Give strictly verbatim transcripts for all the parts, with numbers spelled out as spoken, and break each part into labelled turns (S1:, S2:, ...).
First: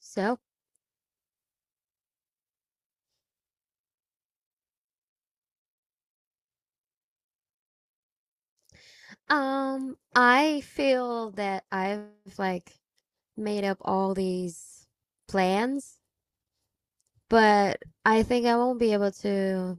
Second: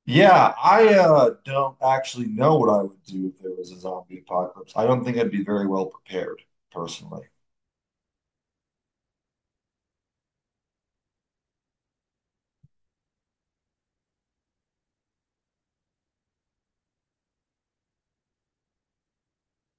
S1: So,
S2: Yeah, I uh, don't actually know what I would do if there was a zombie apocalypse. I don't think I'd be very well prepared, personally.
S1: um, I feel that I've like made up all these plans, but I think I won't be able to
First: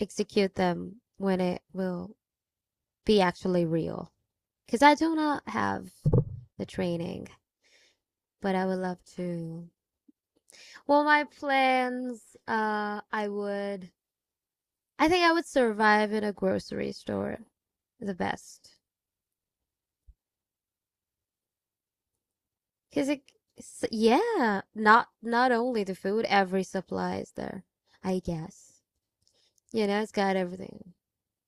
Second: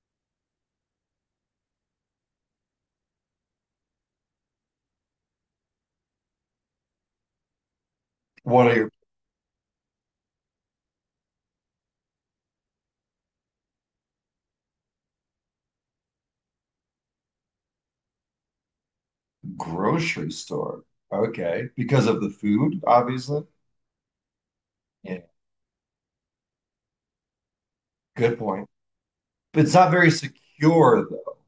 S1: execute them when it will be actually real. Because I do not have the training, but I
S2: What
S1: would
S2: a
S1: love to. Well, my plans, uh, I would, I think I would survive in a grocery store the best.
S2: grocery store. Okay. Because of the food,
S1: Cause it,
S2: obviously.
S1: s- yeah, not
S2: Yeah,
S1: not only the food, every supply is there. I
S2: good point.
S1: guess.
S2: But it's
S1: You
S2: not
S1: know,
S2: very
S1: it's got everything.
S2: secure, though.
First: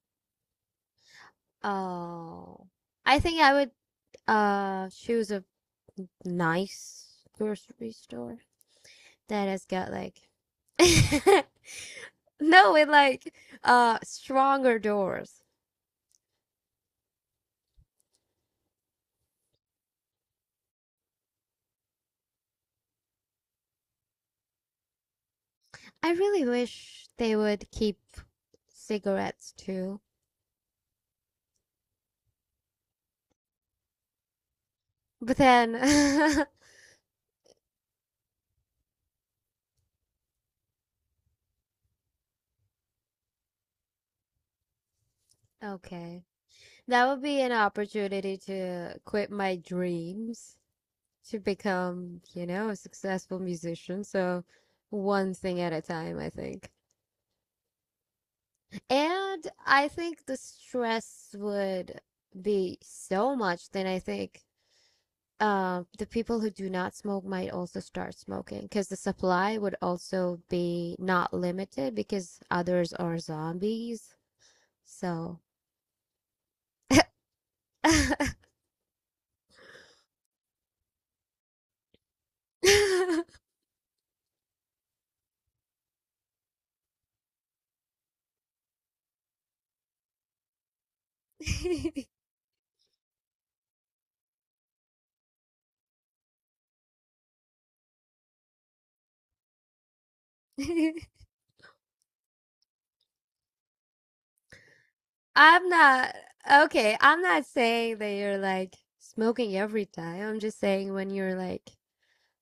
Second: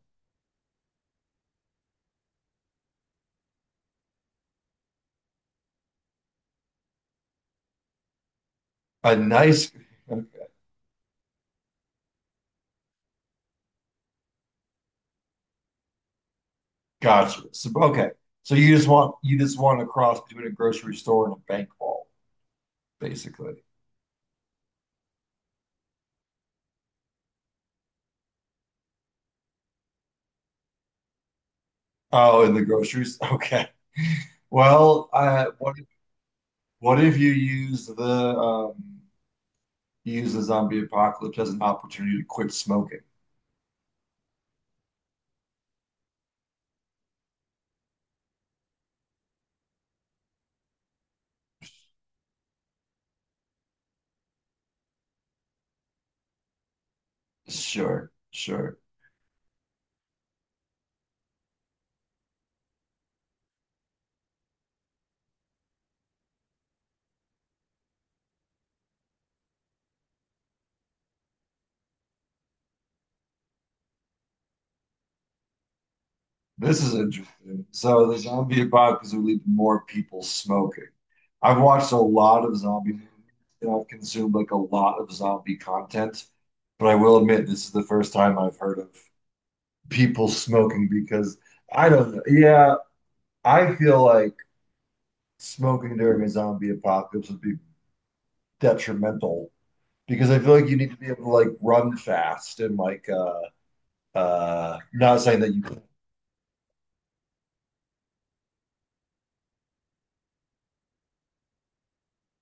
S1: Oh, I think I would uh choose a nice grocery store
S2: A
S1: that has
S2: nice,
S1: got like
S2: okay.
S1: no, with like uh stronger doors.
S2: Gotcha. So, okay. So you just want you just want to cross between a grocery store and a bank vault, basically.
S1: I really wish they would keep cigarettes too,
S2: Oh, in the groceries? Okay. Well,
S1: but
S2: uh, what
S1: then
S2: if, what if you use the um use the zombie apocalypse as an opportunity to quit smoking.
S1: okay. That would be an opportunity to quit my dreams to become, you know, a successful musician. So, one thing at a time, I think.
S2: Sure, sure.
S1: And I think the stress would be so much, then I think uh, the people who do not smoke might also start smoking because the supply would also be not limited because others are zombies. So.
S2: This is interesting. So the zombie apocalypse would lead to more people smoking. I've watched a lot of zombie movies and I've consumed like a lot of zombie content, but I will admit this is the first time I've heard of people smoking because I don't know. Yeah, I feel like smoking during a zombie apocalypse would be detrimental because I feel like you need to be able to like run fast and like uh Uh, not saying that you
S1: I'm not Okay. I'm not saying that you're like smoking every time. I'm just saying when you're like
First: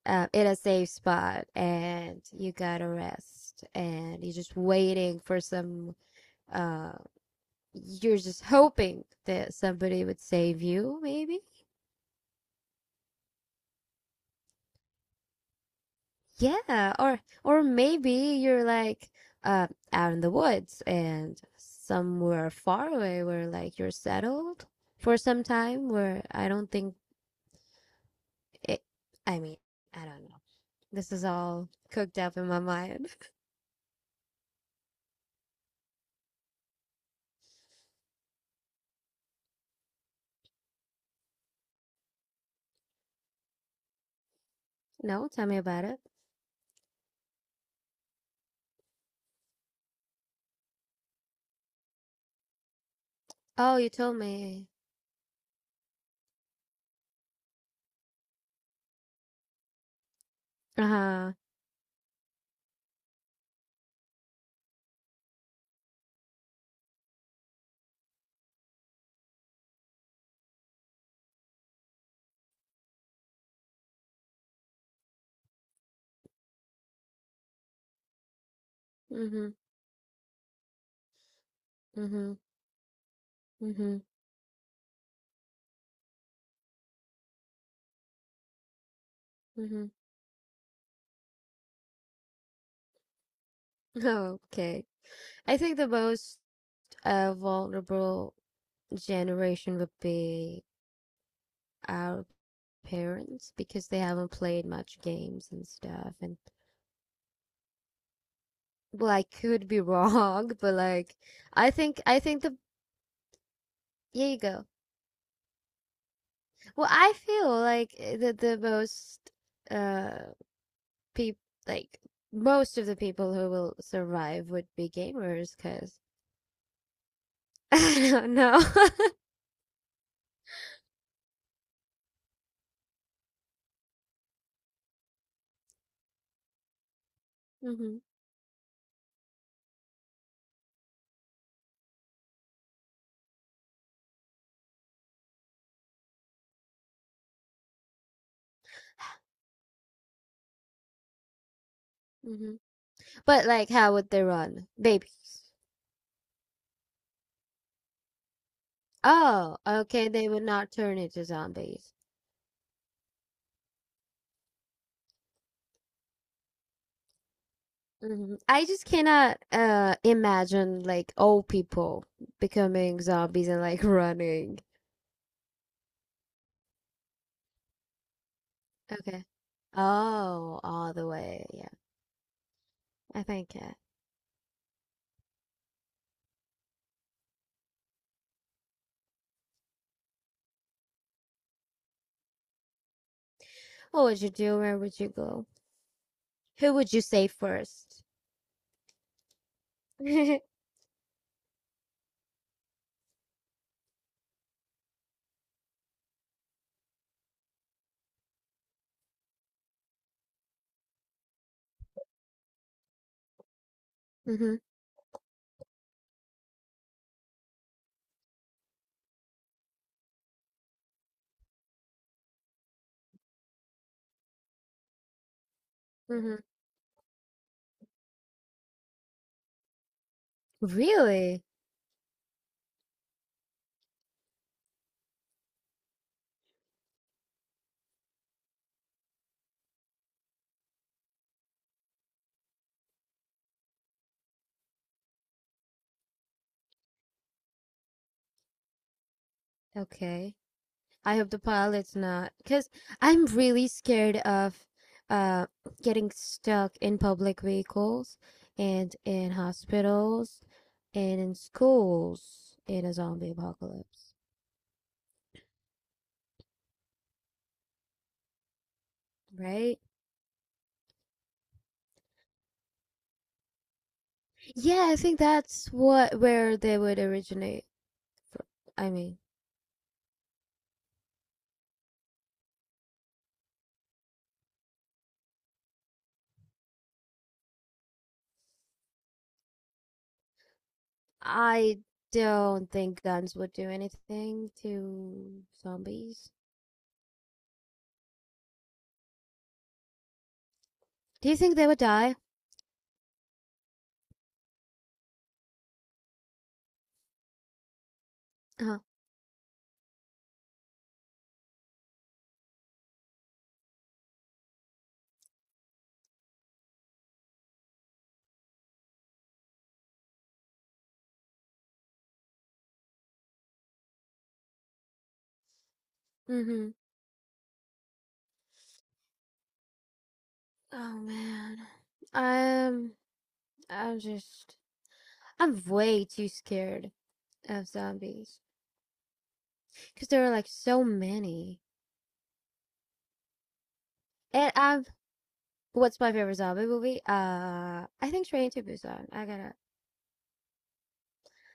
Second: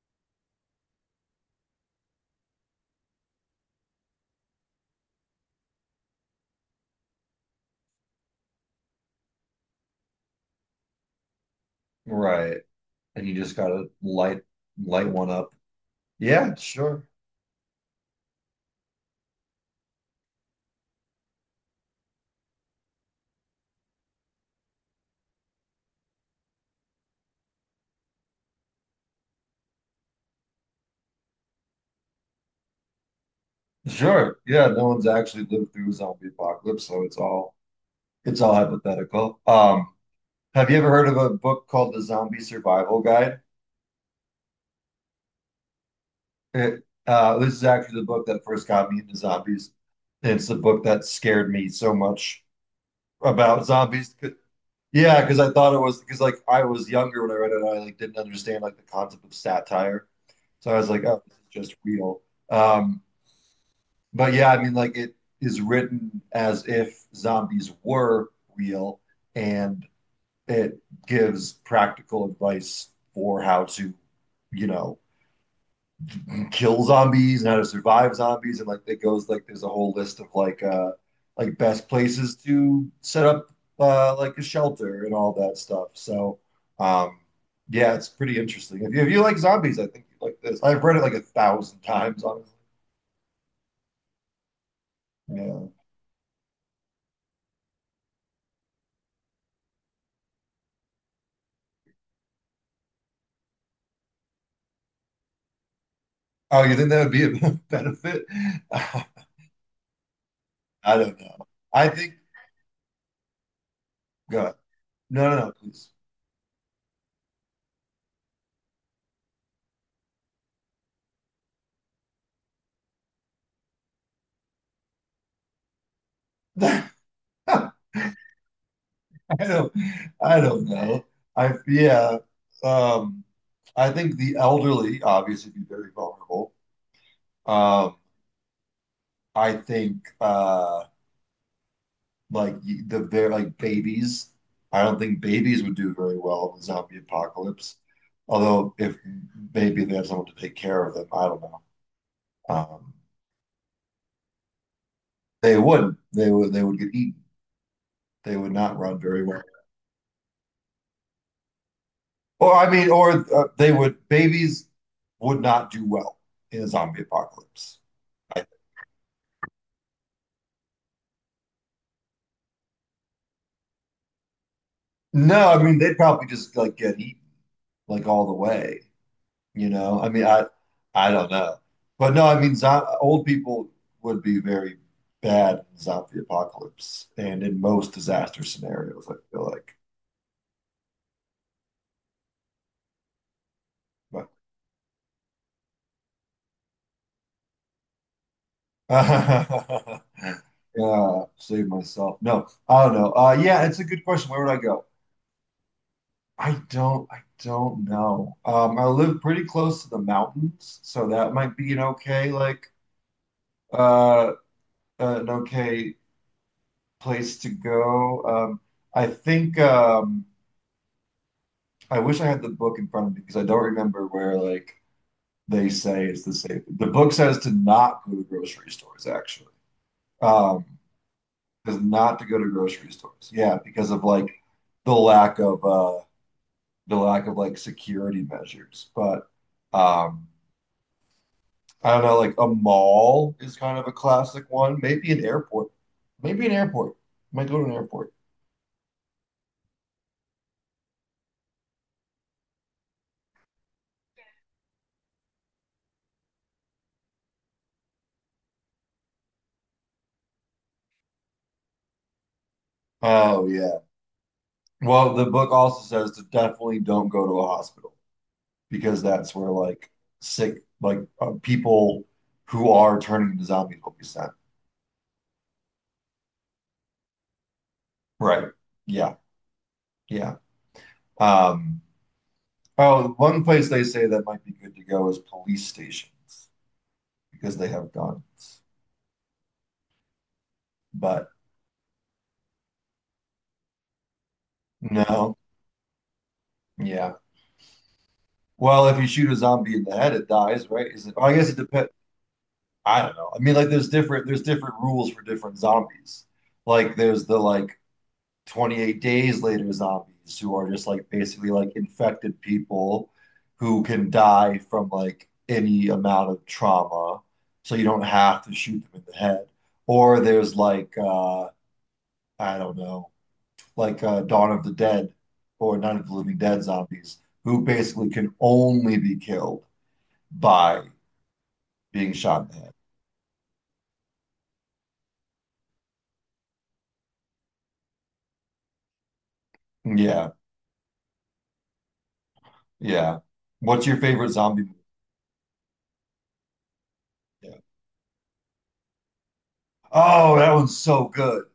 S1: uh, in a safe spot and you gotta rest and you're just waiting for some. Uh, you're just hoping that somebody would save you, maybe.
S2: right, and you just gotta light light one up. Yeah,
S1: Yeah,
S2: sure,
S1: or or maybe you're like uh, out in the woods and somewhere far away where like you're settled for some time where I don't think It, I mean, I don't know. This is all cooked up in my mind.
S2: sure. Yeah, no one's actually lived through a zombie apocalypse, so it's all it's all hypothetical. Um, have you ever heard of a book called The Zombie Survival Guide?
S1: No, tell me about it.
S2: It, uh, this is actually the book that first got me into zombies. It's the book that scared me so much about
S1: Oh, you
S2: zombies.
S1: told
S2: 'Cause—
S1: me.
S2: yeah, because I thought it was because like I was younger when I read it, and I like didn't understand like the concept of satire. So I was like, oh,
S1: Uh-huh.
S2: this is just real. Um, but yeah, I mean, like it is written as if zombies were real, and it gives practical advice for how to, you know, kill zombies and how to survive zombies, and like it goes like
S1: Mm-hmm.
S2: there's a whole list of like uh like best
S1: Mm-hmm.
S2: places to set up
S1: Mm-hmm.
S2: uh like a shelter and all that stuff. So um yeah, it's pretty interesting. If you if you like zombies,
S1: Mm-hmm.
S2: I think you like this. I've read it like a thousand times.
S1: Okay. I
S2: Yeah.
S1: think the most uh, vulnerable generation would be our parents because they haven't played much games and stuff and
S2: Oh, you think that would be a benefit? I
S1: well, I could be wrong but like
S2: don't know.
S1: I
S2: I
S1: think
S2: think
S1: I think the here you
S2: God.
S1: go
S2: No, no, no, please.
S1: well, I feel like eh, the the most uh people like most of the people who will survive would be gamers because
S2: I
S1: I don't know.
S2: don't I don't know. I yeah. Um I think the elderly obviously be very vulnerable. Um
S1: Hmm.
S2: I think uh like y- the very like babies. I don't think babies would do very well in the zombie apocalypse. Although if maybe they have someone to take care of them, I don't know.
S1: Hmm.
S2: Um
S1: But like, how would they run? Babies.
S2: they wouldn't. They would they would get eaten. They would not run very well.
S1: Oh, okay. They would not turn into zombies.
S2: Or I mean, or uh, they would babies would not do well in a zombie apocalypse.
S1: Hmm.
S2: I,
S1: I just cannot uh imagine like old people becoming zombies and like running.
S2: no, I mean they'd probably just like get eaten like all the way.
S1: Okay.
S2: You know, I mean, I
S1: Oh, all the
S2: I don't
S1: way.
S2: know,
S1: Yeah,
S2: but no, I mean, zo
S1: I
S2: old
S1: think.
S2: people
S1: Uh,
S2: would be very bad in zombie apocalypse and in most disaster scenarios. I feel like,
S1: what would
S2: but
S1: you do? Where would you go? Who would you save first?
S2: yeah,
S1: Hmm.
S2: save myself. No, I don't know. Uh, yeah, it's a good question. Where would I go? I don't, I don't know. Um, I live pretty close to the mountains, so that might be an okay, like, uh, an okay place to go. Um, I think, um, I wish I had the book in front of me because I don't remember where, like, they say it's the
S1: Hmm.
S2: safe. The book says to not go to grocery stores, actually. Um,
S1: Really?
S2: is not to go to grocery stores. Yeah, because of like the lack of, uh, the lack of like security measures, but, um, I don't know, like a mall is kind of a classic one. Maybe an airport. Maybe an airport. Might go to an airport.
S1: Okay. I hope the pilot's not, because I'm really scared of uh getting stuck in public vehicles and in hospitals and in schools in a zombie
S2: Oh yeah.
S1: apocalypse,
S2: Well, the book also says to definitely don't go to a hospital because that's where
S1: right?
S2: like sick like uh, people who are turning into zombies will be sent.
S1: Yeah, I think that's what where they would originate from.
S2: Right.
S1: I
S2: Yeah.
S1: mean,
S2: Yeah. Um, oh, one place they say that might be good to go is police stations because they have guns. But
S1: I don't think guns would do anything
S2: no.
S1: to zombies.
S2: Yeah. Well, if you shoot a zombie in the head, it dies, right? Is it? Well,
S1: Do
S2: I
S1: you
S2: guess
S1: think
S2: it
S1: they would
S2: depends.
S1: die?
S2: I don't know. I mean, like there's different there's different rules for different zombies. Like there's the like
S1: Uh-huh.
S2: twenty-eight days later zombies who are just like basically like infected people who can die from like any amount of trauma. So you don't have to shoot them in the head. Or there's like uh I don't know, like uh Dawn of the Dead or Night of the Living Dead
S1: Mm-hmm.
S2: zombies who basically can only be killed by
S1: Oh man.
S2: being shot at.
S1: I'm I'm just I'm way too scared of zombies because there are
S2: Yeah,
S1: like so many.
S2: yeah. What's your favorite
S1: And
S2: zombie movie?
S1: I'm what's my favorite zombie movie?
S2: Yeah.
S1: Uh, I think Train to Busan. I gotta
S2: Oh, that one's so good.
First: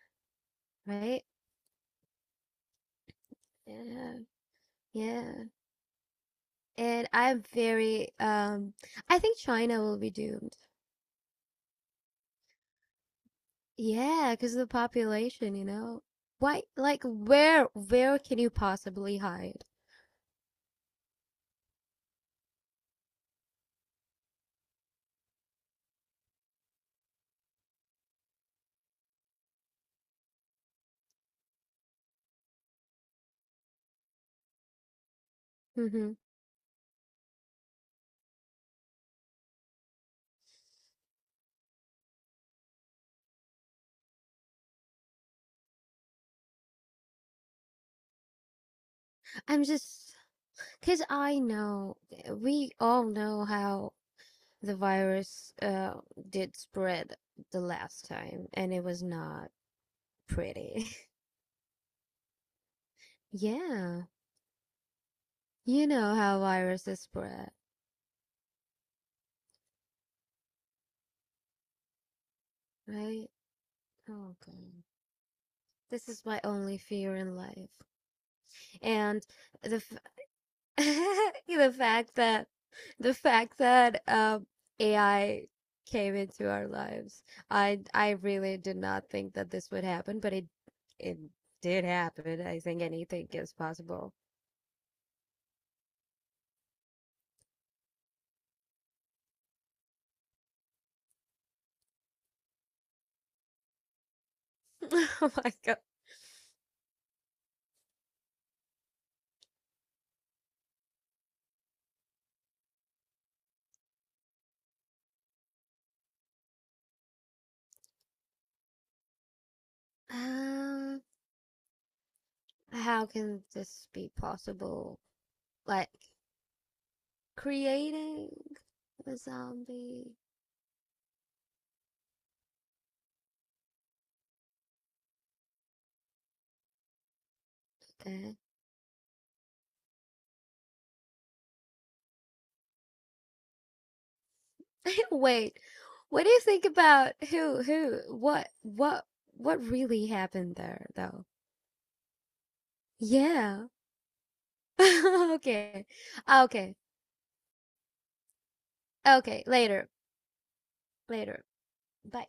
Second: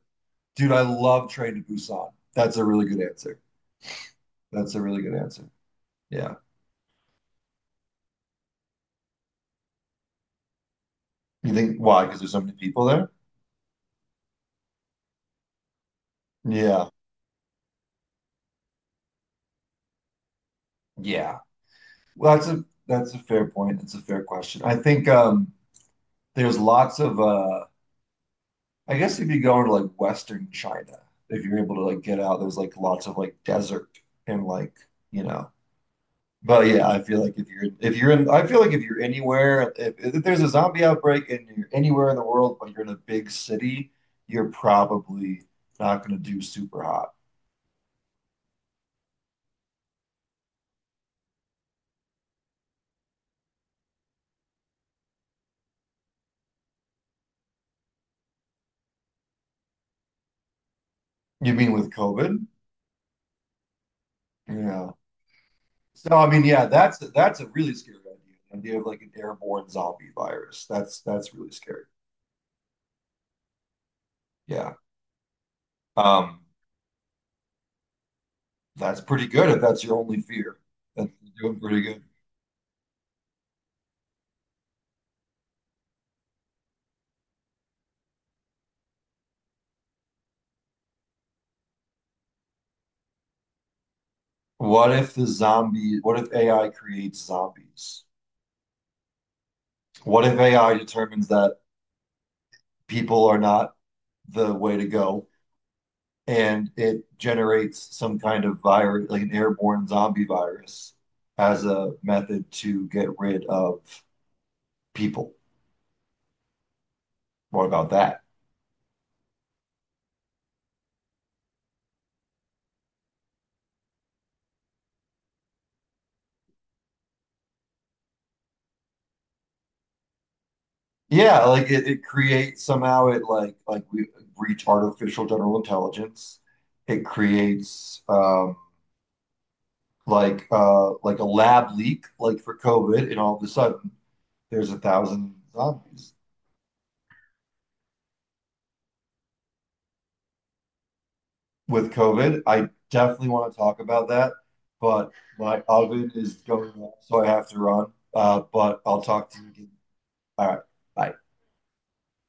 S2: Dude, I
S1: right?
S2: love Train to Busan. That's a really good answer.
S1: Yeah,
S2: That's a really good
S1: yeah.
S2: answer. Yeah.
S1: And I'm very um. I think China will be doomed.
S2: You think why? Because there's so many people there?
S1: Yeah, because of the population, you know. Why?
S2: Yeah.
S1: Like, where? Where can you possibly hide?
S2: Yeah. Well, that's a that's a fair point. It's a fair question. I think um there's lots of uh I guess if you go into like Western China, if you're able to like get out, there's like lots of like desert and like, you know,
S1: Hmm.
S2: but yeah, I feel like if you're if you're in, I feel like if you're anywhere, if, if there's a zombie outbreak and you're anywhere in the world, but you're in a big city, you're probably not going to do super hot.
S1: I'm just because I know, eh, we all know how the virus uh, did spread the last time, and it was not pretty.
S2: You mean with COVID?
S1: Yeah,
S2: Yeah.
S1: you know
S2: So I
S1: how
S2: mean, yeah, that's
S1: viruses
S2: that's a
S1: spread,
S2: really scary idea. The idea of like an airborne zombie virus. That's that's really scary.
S1: right? Oh,
S2: Yeah.
S1: God. This is
S2: Um,
S1: my only fear in life.
S2: that's
S1: And
S2: pretty good if
S1: the
S2: that's your only fear. That's doing
S1: the
S2: pretty good.
S1: fact that the fact that um A I came into our lives. I I really did not think that this would happen, but it it did happen. I think anything is possible.
S2: What if the zombie, what if A I creates zombies? What if A I determines that people are not the way to go.
S1: Oh my God.
S2: And it generates some kind of virus, like an airborne zombie virus, as a method to get rid of people. What about that?
S1: Um, how can this be possible? Like creating a zombie?
S2: Yeah, like it, it creates somehow it like like we reach artificial general intelligence. It creates
S1: Okay.
S2: um like uh like a lab leak like for COVID and all of a sudden there's a thousand
S1: Wait.
S2: zombies
S1: What do you think about who who what what what really happened there though?
S2: with COVID. I definitely want to
S1: Yeah.
S2: talk about that, but my
S1: Okay.
S2: oven is
S1: Ah,
S2: going
S1: okay.
S2: off, so I have to run. Uh, but I'll talk to
S1: Okay.
S2: you again.
S1: Later.
S2: All right. Bye.
S1: Later. Bye.